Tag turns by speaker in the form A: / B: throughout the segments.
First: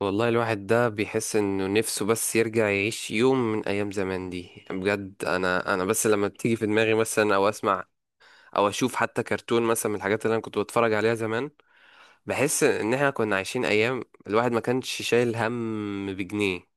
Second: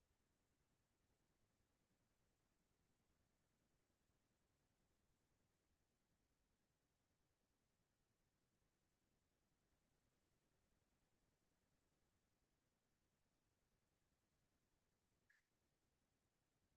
A: والله الواحد ده بيحس انه نفسه بس يرجع يعيش يوم من ايام زمان دي. يعني بجد انا بس لما بتيجي في دماغي مثلا، او اسمع او اشوف حتى كرتون مثلا من الحاجات اللي انا كنت بتفرج عليها زمان، بحس ان احنا كنا عايشين ايام الواحد ما كانش شايل هم بجنيه.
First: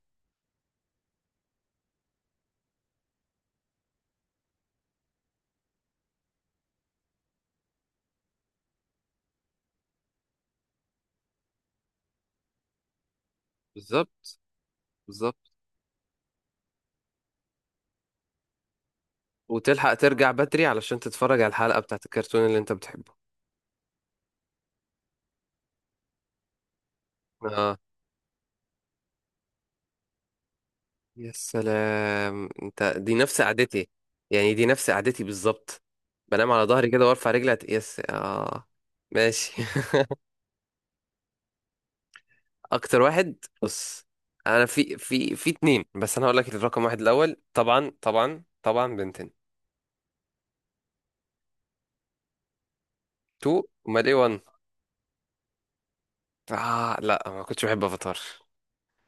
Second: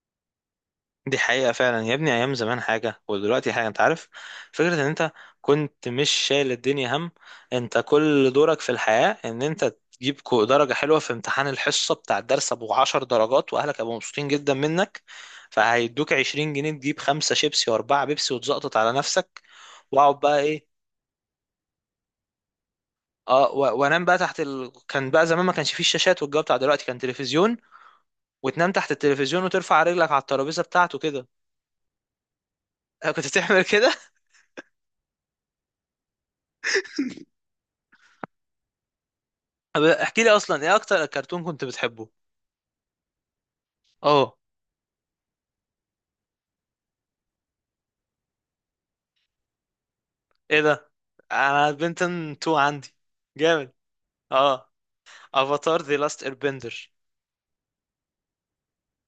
B: دي حقيقة فعلا يا ابني، أيام زمان حاجة ودلوقتي حاجة. أنت عارف فكرة إن أنت كنت مش شايل الدنيا هم؟ أنت كل دورك في الحياة إن أنت تجيب درجة حلوة في امتحان الحصة بتاع الدرس أبو 10 درجات، وأهلك هيبقوا مبسوطين
A: بالظبط.
B: جدا منك.
A: بالظبط.
B: فهيدوك 20 جنيه، تجيب خمسة شيبسي وأربعة بيبسي وتزقطط على نفسك.
A: وتلحق
B: وأقعد
A: ترجع
B: بقى
A: بدري
B: إيه،
A: علشان تتفرج على الحلقة بتاعت الكرتون اللي انت بتحبه.
B: وانام بقى كان بقى زمان ما كانش فيه الشاشات والجو بتاع دلوقتي، كان تلفزيون،
A: اه.
B: وتنام تحت التلفزيون وترفع رجلك على الترابيزه بتاعته كده.
A: يا سلام، انت
B: أنا
A: دي
B: كنت
A: نفس
B: بتعمل
A: قعدتي.
B: كده.
A: يعني دي نفس قعدتي بالظبط. بنام على ظهري كده وارفع رجلي يس. اه، ماشي.
B: طب احكي لي اصلا ايه اكتر كرتون كنت بتحبه.
A: اكتر واحد. بص،
B: اه،
A: انا في اتنين. بس انا هقول لك الرقم واحد الاول، طبعا طبعا طبعا بنتين.
B: ايه ده، انا بنتن 2 عندي،
A: تو.
B: جامد.
A: امال ايه؟ وان.
B: اه، افاتار ذا لاست ايربندر.
A: اه. لا، ما كنتش بحب افاتار.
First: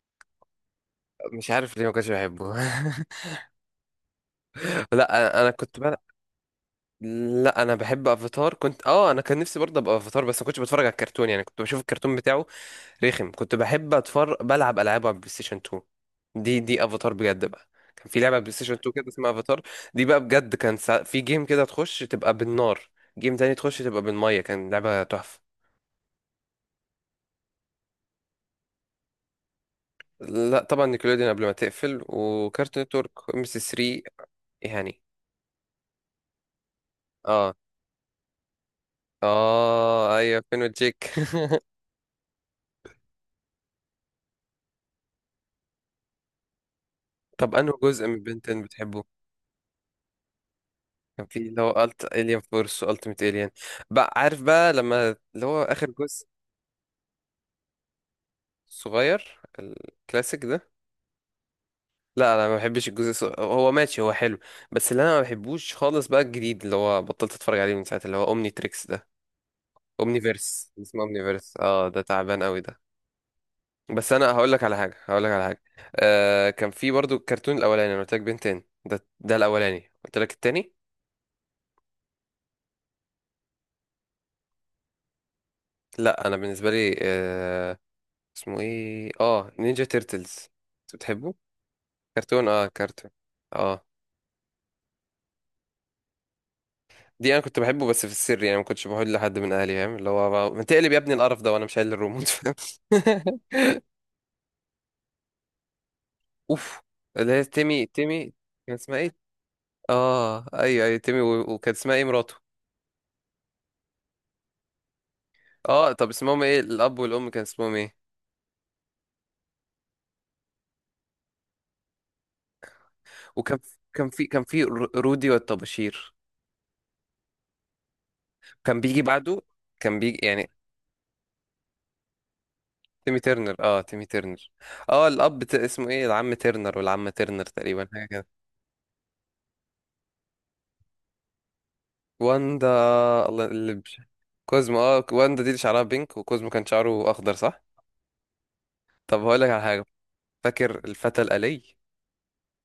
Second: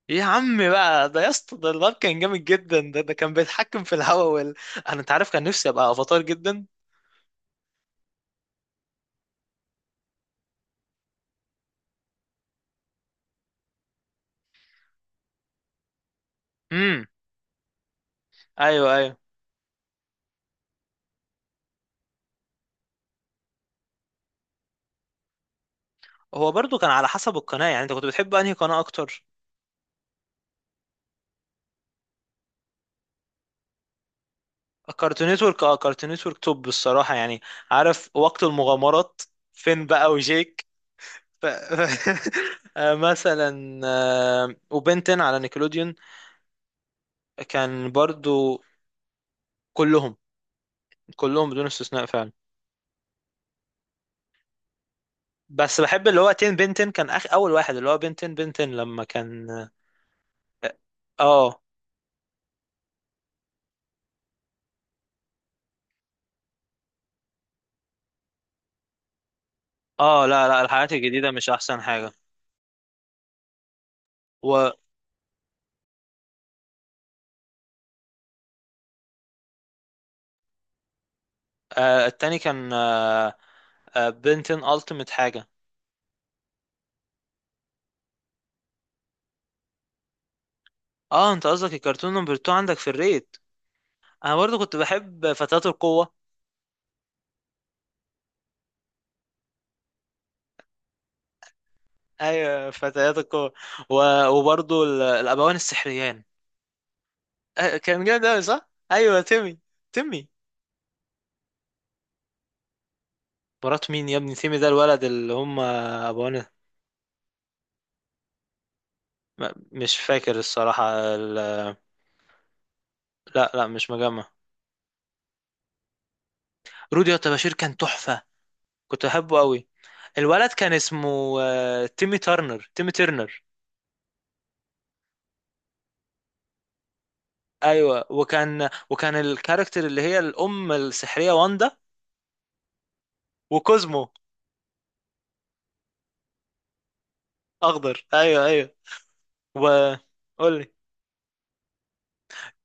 B: يا عمي بقى ده، يا
A: مش
B: اسطى، ده
A: عارف ليه ما
B: الواد
A: كنتش
B: كان جامد
A: بحبه.
B: جدا، ده كان بيتحكم في الهواء انا، انت
A: لا
B: عارف،
A: انا
B: كان
A: أنا
B: نفسي
A: كنت
B: ابقى
A: بلعب.
B: افاتار جدا.
A: لا، انا بحب افاتار، كنت، انا كان نفسي برضه ابقى افاتار، بس ما كنتش بتفرج على الكرتون، يعني كنت بشوف الكرتون بتاعه رخم. كنت بحب اتفرج بلعب العاب على البلاي ستيشن 2. دي
B: امم
A: افاتار بجد بقى. كان في لعبه على البلاي ستيشن 2
B: ايوه
A: كده
B: ايوه،
A: اسمها افاتار. دي بقى بجد كان في جيم كده تخش تبقى بالنار، جيم تاني تخش تبقى بالميه. كان لعبه تحفه.
B: هو برضو كان على حسب القناه. يعني انت كنت بتحب انهي قناه اكتر؟
A: لا طبعا، نيكلوديون قبل ما تقفل، وكارتون نتورك، ام سي 3 يعني.
B: كارتون نتورك، اه، كارتون نتورك توب الصراحه يعني.
A: اه
B: عارف وقت المغامرات، فين بقى
A: اه، ايوه. فين
B: وجيك؟
A: وجيك؟
B: ف... مثلا وبنتن على نيكلوديون،
A: طب انه
B: كان
A: جزء من بنتن
B: برضو.
A: بتحبه؟
B: كلهم،
A: كان في
B: كلهم
A: اللي
B: بدون
A: هو
B: استثناء فعلا.
A: الين فورس والتيميت الين. بقى عارف بقى لما اللي هو
B: بس
A: اخر
B: بحب اللي
A: جزء
B: هو تين بنتن، كان اخ اول واحد اللي هو بنتن بنتن لما
A: صغير،
B: كان.
A: الكلاسيك ده.
B: اه اه،
A: لا، انا ما بحبش الجزء هو ماشي، هو حلو. بس اللي انا ما بحبوش خالص بقى الجديد، اللي هو بطلت اتفرج عليه من ساعه اللي هو اومني تريكس ده، اومني
B: لا لا،
A: فيرس،
B: الحاجات
A: اسمه اومني
B: الجديدة مش
A: فيرس.
B: احسن
A: اه، ده
B: حاجة.
A: تعبان قوي ده. بس انا هقول لك على حاجه، هقول لك على حاجه. كان في برضو الكرتون الاولاني انا قلت لك بنتين، ده الاولاني، قلت لك التاني.
B: والتاني كان بنتن التيمت حاجة.
A: لا، انا بالنسبه لي، اسمه ايه، نينجا تيرتلز.
B: اه،
A: بتحبه.
B: انت قصدك الكرتون نمبر
A: كرتون،
B: 2 عندك في
A: كرتون.
B: الريت؟
A: اه.
B: انا برضو كنت بحب فتيات القوة.
A: دي انا كنت بحبه بس في السر، يعني ما كنتش بقول لحد من اهلي، فاهم؟ اللي هو ما تقلب يا ابني القرف ده وانا مش شايل الريموت، فاهم؟
B: ايوه، فتيات القوة. وبرضو الابوان السحريان.
A: اوف. اللي هي تيمي
B: كان جامد
A: تيمي.
B: أوي، صح؟
A: كان اسمها ايه؟
B: أيوه، تيمي. تيمي،
A: اه، ايوه ايوه، تيمي، و- وكان اسمها ايه مراته؟
B: مرات مين يا ابني؟ تيمي ده الولد اللي هم
A: اه، طب اسمهم
B: أبوانا.
A: ايه الاب والام، كان اسمهم ايه؟
B: مش فاكر الصراحة لا
A: وكان
B: لا، مش
A: كان في
B: مجمع.
A: كان في رودي والطباشير.
B: رودي بشير كان تحفة،
A: كان بيجي
B: كنت أحبه
A: بعده،
B: أوي.
A: كان بيجي يعني.
B: الولد كان اسمه تيمي ترنر، تيمي
A: تيمي
B: ترنر.
A: ترنر، تيمي ترنر. اه، الاب اسمه ايه، العم ترنر والعمه ترنر تقريبا
B: أيوه،
A: حاجه.
B: وكان الكاركتر اللي هي الأم السحرية واندا،
A: واندا. الله اللي
B: وكوزمو.
A: كوزمو. اه واندا دي اللي شعرها بينك، وكوزمو كان شعره اخضر صح؟
B: أخضر، أيوه أيوه.
A: طب هقول لك على حاجه،
B: وقول لي.
A: فاكر الفتى الالي؟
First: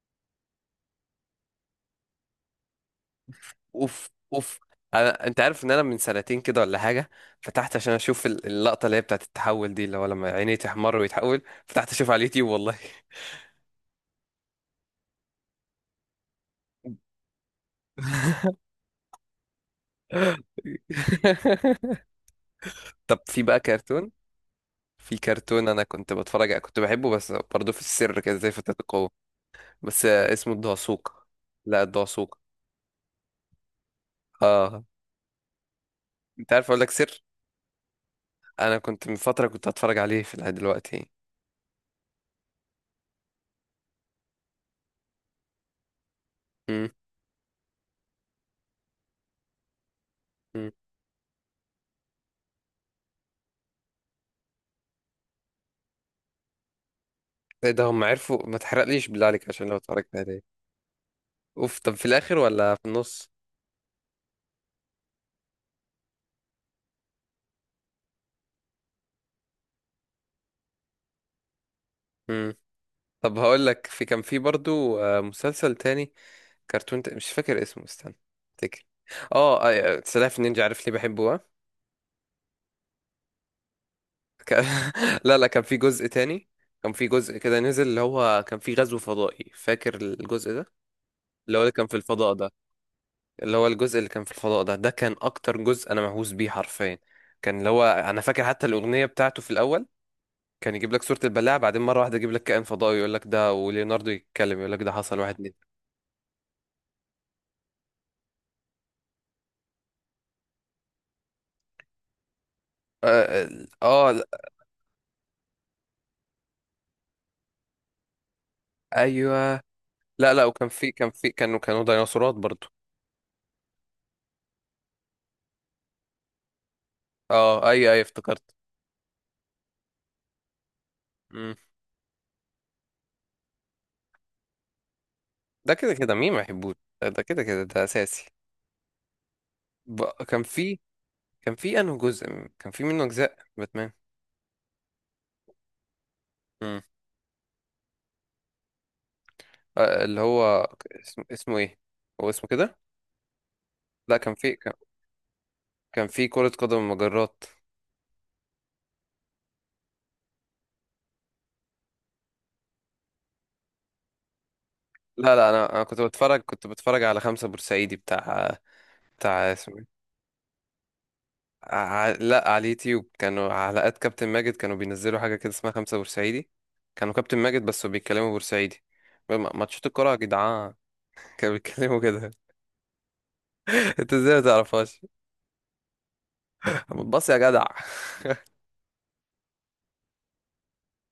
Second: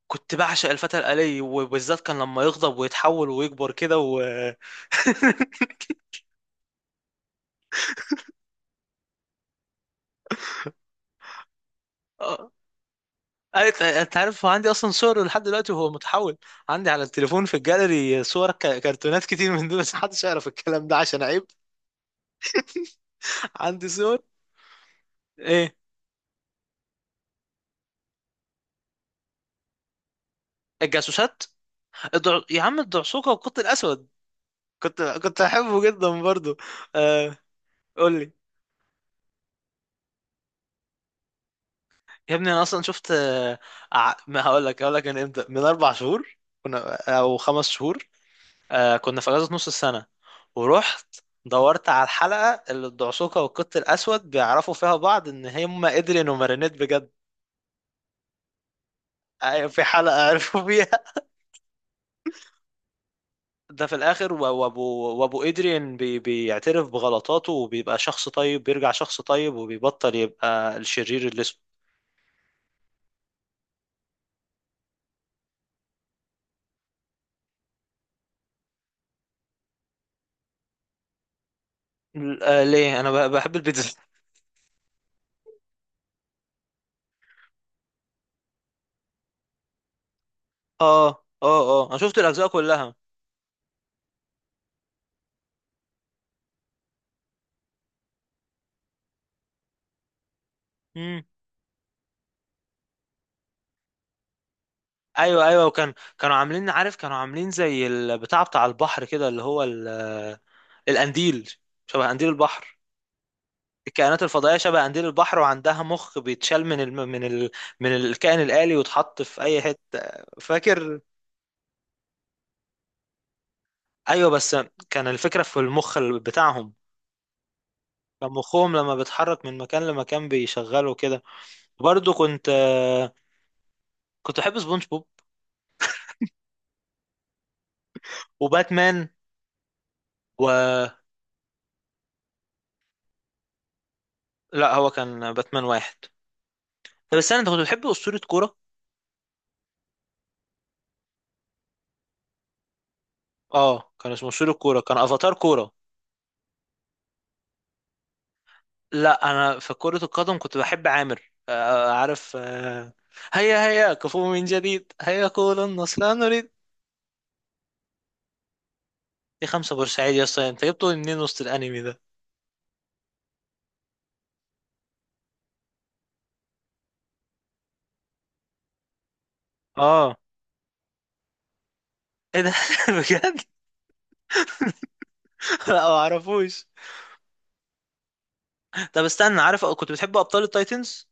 B: كنت بعشق الفتى الآلي، وبالذات كان لما يغضب ويتحول ويكبر كده
A: اوف
B: و
A: اوف. انت عارف ان انا من سنتين كده ولا حاجه فتحت عشان اشوف اللقطه اللي هي بتاعت التحول دي، اللي هو لما عينيه تحمر ويتحول، فتحت اشوف على اليوتيوب والله.
B: أنت عارف، هو عندي أصلا صور لحد دلوقتي وهو متحول. عندي على التليفون في الجاليري صور كرتونات كتير من دول، بس محدش يعرف الكلام ده عشان عيب.
A: طب في بقى
B: عندي
A: كرتون،
B: صور.
A: في كرتون
B: إيه؟
A: انا كنت بتفرج كنت بحبه، بس برضه في السر كده زي فتاة القوة، بس اسمه الدعسوق.
B: الجاسوسات.
A: لا، الدعسوق.
B: يا عم، الدعسوقة والقط الأسود، كنت أحبه جدا
A: انت
B: برضو.
A: عارف اقول لك سر،
B: آه... قول لي.
A: انا كنت من فتره كنت هتفرج عليه في العيد دلوقتي.
B: يا ابني، أنا أصلا شفت ما هقول لك من إمتى، من 4 شهور
A: امم.
B: كنا، أو 5 شهور. آه كنا في اجازه نص السنه،
A: امم.
B: ورحت دورت على الحلقه اللي الدعسوقه والقط الاسود بيعرفوا فيها بعض ان هم ادريان ومارينيت بجد.
A: ايه ده، هم عرفوا؟ ما تحرقليش بالله عليك عشان
B: أيوة،
A: لو
B: في
A: اتفرجت
B: حلقه
A: عليه.
B: عرفوا فيها.
A: اوف، طب في الاخر ولا في النص؟
B: ده في الاخر، وابو، وابو ادريان بي بيعترف بغلطاته وبيبقى شخص طيب، بيرجع شخص طيب وبيبطل يبقى الشرير اللي اسمه.
A: امم. طب هقول لك، كان في برضو مسلسل تاني، كرتون مش فاكر اسمه، استنى افتكر. اه آه، سلاحف النينجا. عارف ليه بحبه؟ ها،
B: ليه؟ انا بحب البيتزا.
A: ك... لا لا، كان في جزء تاني. كان في جزء كده نزل اللي هو كان في غزو فضائي، فاكر الجزء ده؟
B: اه اه،
A: اللي هو اللي كان
B: اه
A: في
B: انا شفت
A: الفضاء
B: الاجزاء
A: ده،
B: كلها.
A: اللي هو الجزء اللي كان في الفضاء ده، ده كان اكتر جزء انا مهووس بيه حرفيا. كان اللي هو، انا فاكر حتى الاغنيه بتاعته في الاول، كان يجيب لك صوره
B: امم
A: البلاعه، بعدين مره واحده يجيب لك كائن فضائي يقول لك ده، وليوناردو يتكلم يقول لك ده حصل واحد
B: ايوه ايوه،
A: اتنين.
B: كانوا عاملين، عارف، كانوا عاملين زي البتاع بتاع البحر كده، اللي هو القنديل، شبه قنديل البحر.
A: اه، آه آه،
B: الكائنات
A: لا،
B: الفضائية شبه قنديل البحر، وعندها مخ بيتشال من من من الكائن الآلي ويتحط في
A: ايوه.
B: أي حتة.
A: لا لا، وكان في
B: فاكر.
A: كان في كانوا ديناصورات برضو.
B: أيوة بس، كان الفكرة في المخ بتاعهم.
A: اه ايوه ايوه
B: كان
A: افتكرت.
B: مخهم لما بيتحرك من مكان لمكان بيشغله كده.
A: مم.
B: برضه كنت، كنت بحب سبونج بوب.
A: ده كده كده مين ما يحبوش، ده كده كده ده اساسي.
B: وباتمان
A: ب... كان
B: و،
A: في كان في انه جزء. كان في منه اجزاء باتمان.
B: لا، هو كان باتمان واحد.
A: مم.
B: طب استنى، انت كنت بتحب أسطورة كورة؟
A: اللي هو اسمه ايه، هو اسمه كده.
B: اه، كان
A: لا،
B: اسمه
A: كان
B: أسطورة
A: في كان
B: كورة، كان أفاتار كورة.
A: كان في كرة قدم مجرات.
B: لا، انا في كرة القدم كنت بحب عامر. عارف هيا هيا كفو من جديد، هيا
A: لا لا،
B: كولا
A: انا كنت
B: النصر لا
A: بتفرج
B: نريد.
A: كنت بتفرج على خمسة بورسعيدي بتاع
B: دي
A: بتاع
B: خمسة
A: اسمه إيه؟
B: بورسعيد يا اسطى، انت جبته منين وسط الانمي ده؟
A: لا، على اليوتيوب كانوا حلقات كابتن ماجد، كانوا بينزلوا حاجة كده اسمها خمسة بورسعيدي. كانوا كابتن ماجد بس بيتكلموا بورسعيدي. ماتشات الكرة يا
B: اه،
A: جدعان. كانوا بيتكلموا كده.
B: ايه ده بجد؟
A: انت ازاي ما تعرفهاش؟
B: لا، ما اعرفوش.
A: بص يا جدع.
B: طب استنى، عارف كنت بتحب ابطال التايتنز؟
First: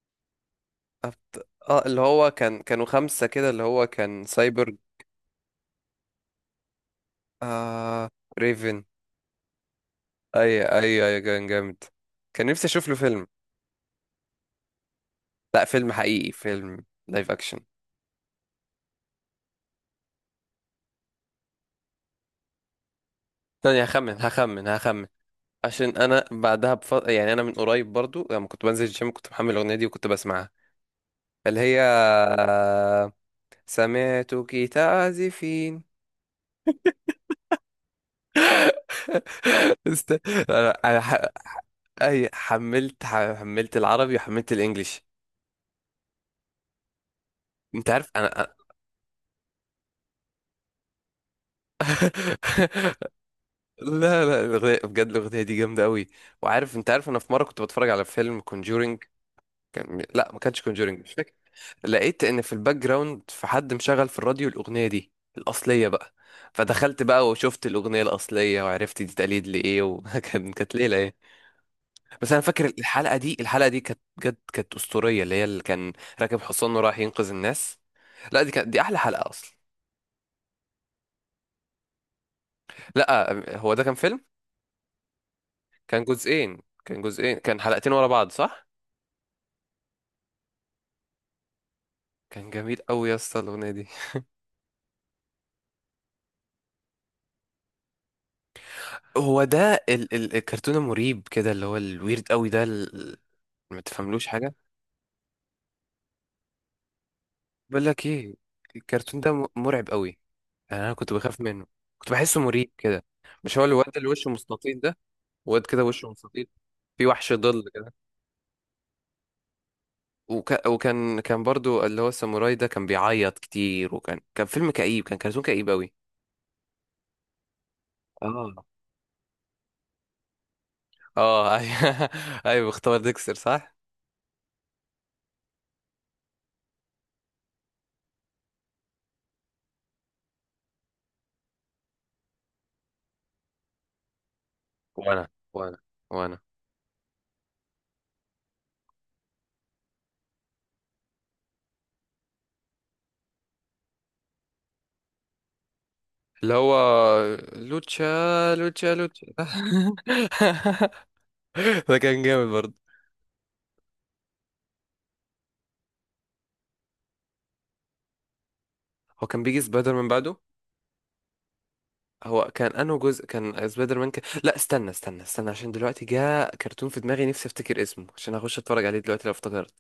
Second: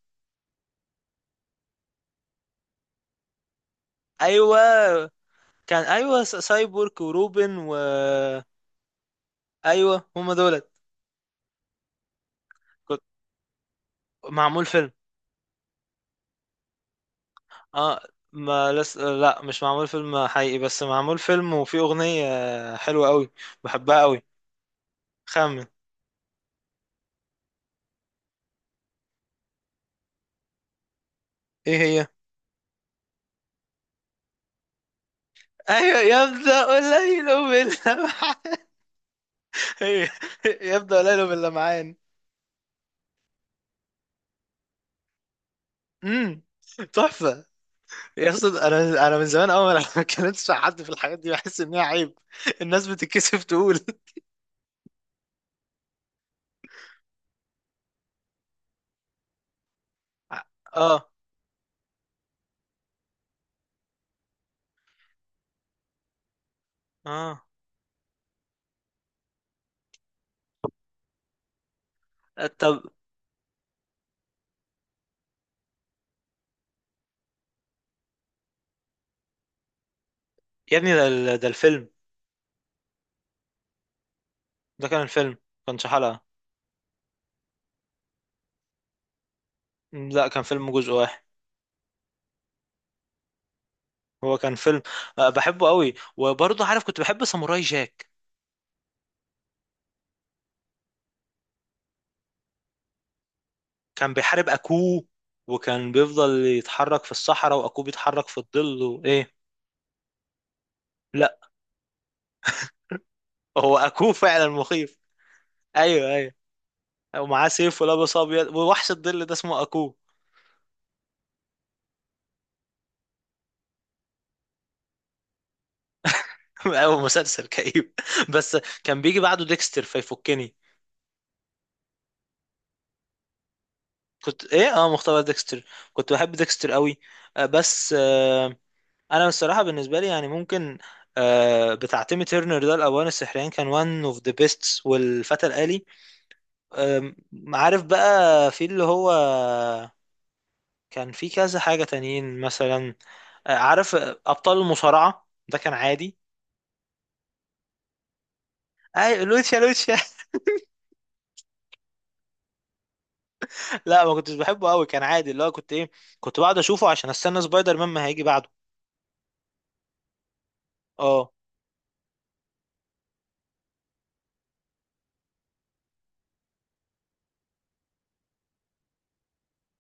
A: اه، اللي هو كان كانوا خمسة كده اللي هو كان سايبر.
B: ايوه، كان ايوه، سايبورغ وروبن و
A: آه... ريفن.
B: ايوه، هم
A: اي
B: دولت.
A: اي اي، كان جامد. كان نفسي اشوف له
B: كنت.
A: فيلم.
B: معمول فيلم.
A: لا فيلم حقيقي، فيلم لايف اكشن.
B: اه، ما لس... لا مش معمول فيلم حقيقي، بس معمول فيلم وفيه اغنية حلوة قوي.
A: ثانية،
B: بحبها
A: هخمن
B: قوي،
A: هخمن هخمن.
B: خمن.
A: عشان انا بعدها يعني انا من قريب برضو لما كنت بنزل الجيم كنت محمل الاغنية دي وكنت بسمعها، اللي
B: ايه
A: هي،
B: هي؟
A: سمعتك تعزفين.
B: ايوه، يبدأ الليل باللمعان. هي،
A: است... انا
B: يبدأ الليل باللمعان.
A: اي، حملت العربي وحملت الانجليش.
B: امم تحفة.
A: انت عارف
B: يا اسطى،
A: انا؟
B: انا من زمان، اول ما اتكلمتش مع حد في الحاجات دي بحس ان هي عيب. الناس بتتكسف تقول.
A: لا لا، الاغنيه بجد، الاغنيه دي جامده قوي. وعارف، انت عارف انا في مره كنت بتفرج على فيلم Conjuring، لا، ما كانش كونجورينج،
B: اه،
A: مش فاكر. لقيت ان في الباك جراوند في حد مشغل في الراديو الاغنيه دي الاصليه بقى. فدخلت بقى
B: اه،
A: وشفت الاغنيه الاصليه وعرفت دي تقليد لايه، وكان كانت ليله يعني. بس انا فاكر
B: طب
A: الحلقه دي كانت بجد، كانت اسطوريه، اللي هي اللي كان راكب حصان وراح ينقذ الناس. لا دي كانت، دي احلى حلقه اصلا.
B: يا ابني، ده ده الفيلم،
A: لا، هو ده كان فيلم.
B: ده كان الفيلم، كانش
A: كان
B: حلقة.
A: جزئين كان جزئين كان حلقتين ورا بعض صح؟
B: لا، كان فيلم جزء واحد.
A: كان جميل قوي يا اسطى الاغنيه دي.
B: هو كان فيلم. بحبه قوي. وبرضه عارف كنت بحب ساموراي جاك.
A: هو ده ال الكرتون المريب كده، اللي هو الويرد قوي ده، ما
B: كان
A: تفهملوش
B: بيحارب
A: حاجه.
B: اكوه، وكان بيفضل يتحرك في الصحراء
A: بقول
B: واكوه
A: لك
B: بيتحرك
A: ايه،
B: في الظل
A: الكرتون
B: وايه.
A: ده مرعب قوي، انا كنت
B: لا،
A: بخاف منه، كنت بحسه مريب كده. مش هو
B: هو
A: الواد اللي
B: اكوه
A: وشه
B: فعلا
A: مستطيل ده؟
B: مخيف.
A: واد كده وشه
B: ايوه ايوه،
A: مستطيل، في وحش
B: ومعاه
A: ظل
B: سيف
A: كده.
B: ولابس ابيض، ووحش الظل ده اسمه اكوه.
A: وكان برضو اللي هو الساموراي ده كان بيعيط كتير، وكان فيلم كئيب، كان كرتون كئيب قوي.
B: او مسلسل كئيب بس.
A: اه
B: كان بيجي بعده ديكستر فيفكني.
A: اه، ايوه. ايوه، اختار ديكستر صح.
B: كنت ايه، اه، مختبر ديكستر. كنت بحب ديكستر قوي. بس انا الصراحه بالنسبه لي يعني، ممكن بتاع تيمي تيرنر ده، الأوان السحريان كان one of the best،
A: وانا
B: والفتى
A: وانا
B: الآلي.
A: وانا
B: أم، عارف بقى في اللي هو، كان في كذا حاجة تانيين مثلا. عارف أبطال المصارعة ده كان عادي.
A: اللي هو لوتشا لوتشا لوتشا.
B: اي، لوتشا لوتشا
A: ده كان جامد برضه.
B: لا، ما كنتش بحبه قوي، كان عادي. اللي هو كنت ايه، كنت بقعد اشوفه عشان استنى سبايدر مان ما هيجي بعده.
A: هو كان بيجي سبايدر من بعده.
B: اه،
A: هو كان انه جزء كان سبايدر مان، لا، استنى استنى استنى عشان دلوقتي جاء كرتون في دماغي نفسي افتكر اسمه عشان اخش اتفرج عليه دلوقتي لو افتكرت.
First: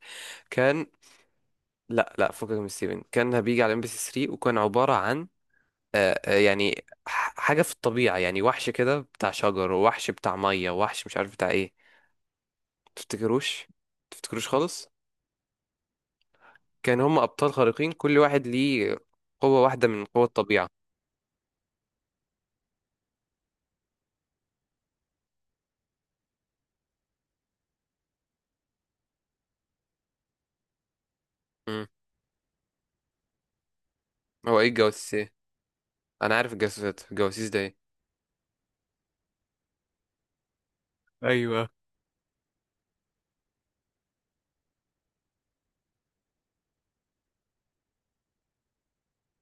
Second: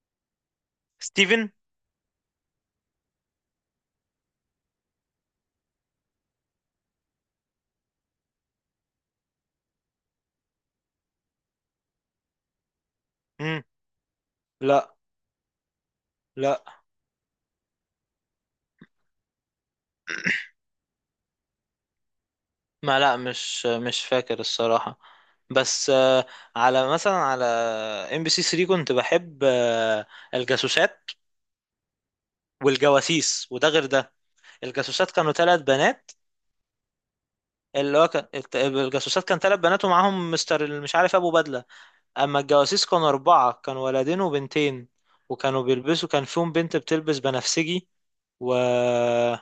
A: كان.
B: ستيفن.
A: لا لا، فكك من ستيفن، كان بيجي على ام بي سي 3 وكان عبارة عن يعني حاجة في الطبيعة يعني، وحش كده بتاع شجر، ووحش بتاع مية، ووحش مش عارف بتاع ايه.
B: امم
A: تفتكروش؟ تفتكروش خالص؟
B: لا لا،
A: كان هم ابطال خارقين كل واحد ليه قوة واحدة من قوة الطبيعة.
B: ما لا مش مش فاكر الصراحة. بس على مثلا على ام بي سي 3 كنت بحب الجاسوسات
A: امم.
B: والجواسيس، وده غير ده.
A: هو ايه
B: الجاسوسات
A: الجواسيس،
B: كانوا
A: ايه؟
B: 3 بنات.
A: انا عارف الجواسيس ده ايه؟
B: اللي هو كان الجاسوسات كان 3 بنات، ومعاهم مستر مش عارف، ابو بدله.
A: ايوه.
B: اما الجواسيس كانوا 4، كانوا ولدين وبنتين، وكانوا بيلبسوا، كان فيهم بنت بتلبس بنفسجي. ومش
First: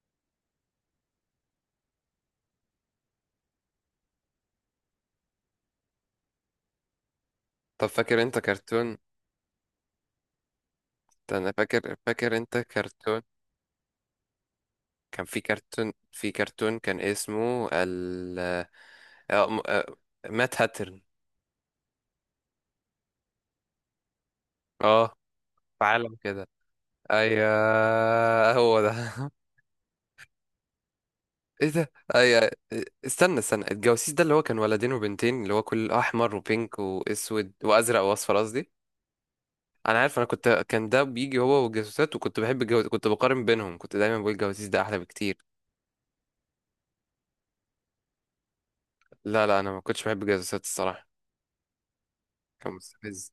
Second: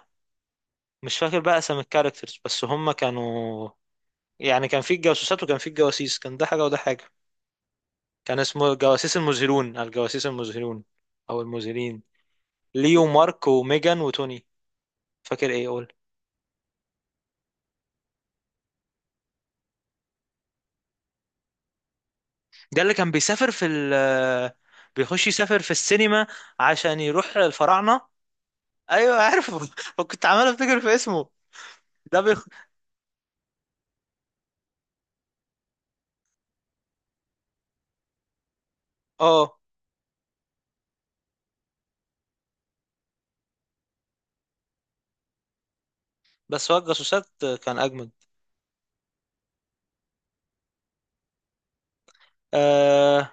B: فاكر بقى اسم الكاركترز، بس هم كانوا، يعني كان في الجاسوسات وكان في الجواسيس، كان ده حاجه وده حاجه.
A: طب فاكر انت
B: كان اسمه
A: كرتون،
B: الجواسيس المزهرون، الجواسيس المزهرون او
A: انا فاكر
B: المزهرين.
A: فاكر انت
B: ليو
A: كرتون
B: مارك وميجان وتوني.
A: كان في
B: فاكر ايه اقول.
A: كرتون في كرتون كان اسمه ال آه، م- آه، مات هاترن.
B: ده اللي كان بيسافر في ال،
A: اه،
B: بيخش يسافر في
A: في عالم
B: السينما
A: كده.
B: عشان يروح الفراعنة.
A: ايوه هو ده.
B: ايوه عارفه كنت عمال افتكر في اسمه.
A: ايه ده،
B: ده بيخ...
A: ايوه. استنى استنى، الجواسيس ده اللي هو كان ولدين وبنتين، اللي هو كل احمر وبينك واسود وازرق واصفر، قصدي
B: اه
A: انا عارف، انا كنت، كان ده بيجي هو والجاسوسات، وكنت بحب كنت بقارن بينهم، كنت دايما بقول الجواسيس ده احلى بكتير.
B: بس، هو الجاسوسات كان اجمد.
A: لا لا، انا ما كنتش بحب الجاسوسات الصراحه، كان مستفز.
B: آه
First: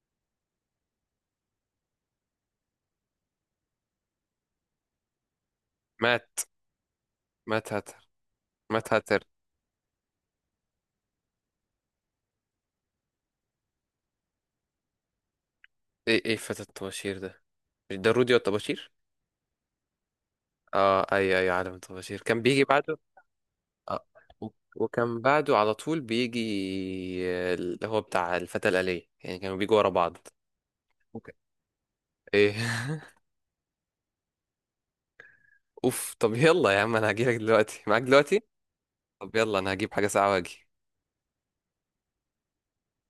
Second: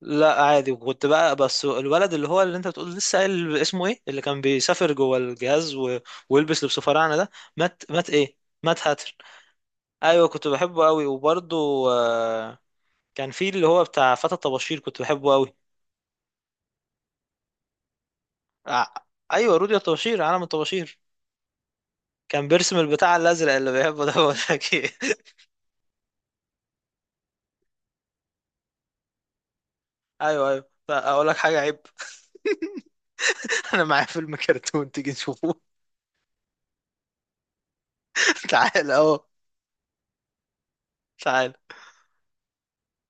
B: لا عادي. وكنت بقى بس الولد اللي هو اللي انت بتقول، لسه قايل اسمه ايه، اللي كان بيسافر جوه الجهاز و...
A: مات
B: ويلبس لبس فراعنه ده.
A: مات
B: مات.
A: هاتر،
B: مات ايه، مات
A: مات
B: هاتر.
A: هاتر.
B: ايوه كنت بحبه قوي. وبرده آه كان في اللي هو بتاع فتى الطباشير، كنت بحبه قوي.
A: ايه ايه فتى الطباشير ده، مش ده رودي الطباشير؟
B: آه ايوه، رودي الطباشير، عالم الطباشير.
A: اه، اي اي عالم الطباشير كان
B: كان
A: بيجي
B: بيرسم
A: بعده.
B: البتاع الازرق اللي
A: اه،
B: بيحبه ده. بقول
A: و-
B: لك ايه،
A: وكان بعده على طول بيجي اللي هو بتاع الفتى الآلية يعني، كانوا بيجوا ورا بعض.
B: ايوه ايوه، اقول
A: وك-
B: لك حاجه عيب.
A: ايه؟
B: انا معايا فيلم كرتون، تيجي نشوفه؟
A: اوف. طب يلا يا عم، انا هجيلك دلوقتي، معاك دلوقتي.
B: تعال اهو.
A: طب يلا انا هجيب حاجة ساعة واجي.
B: تعال.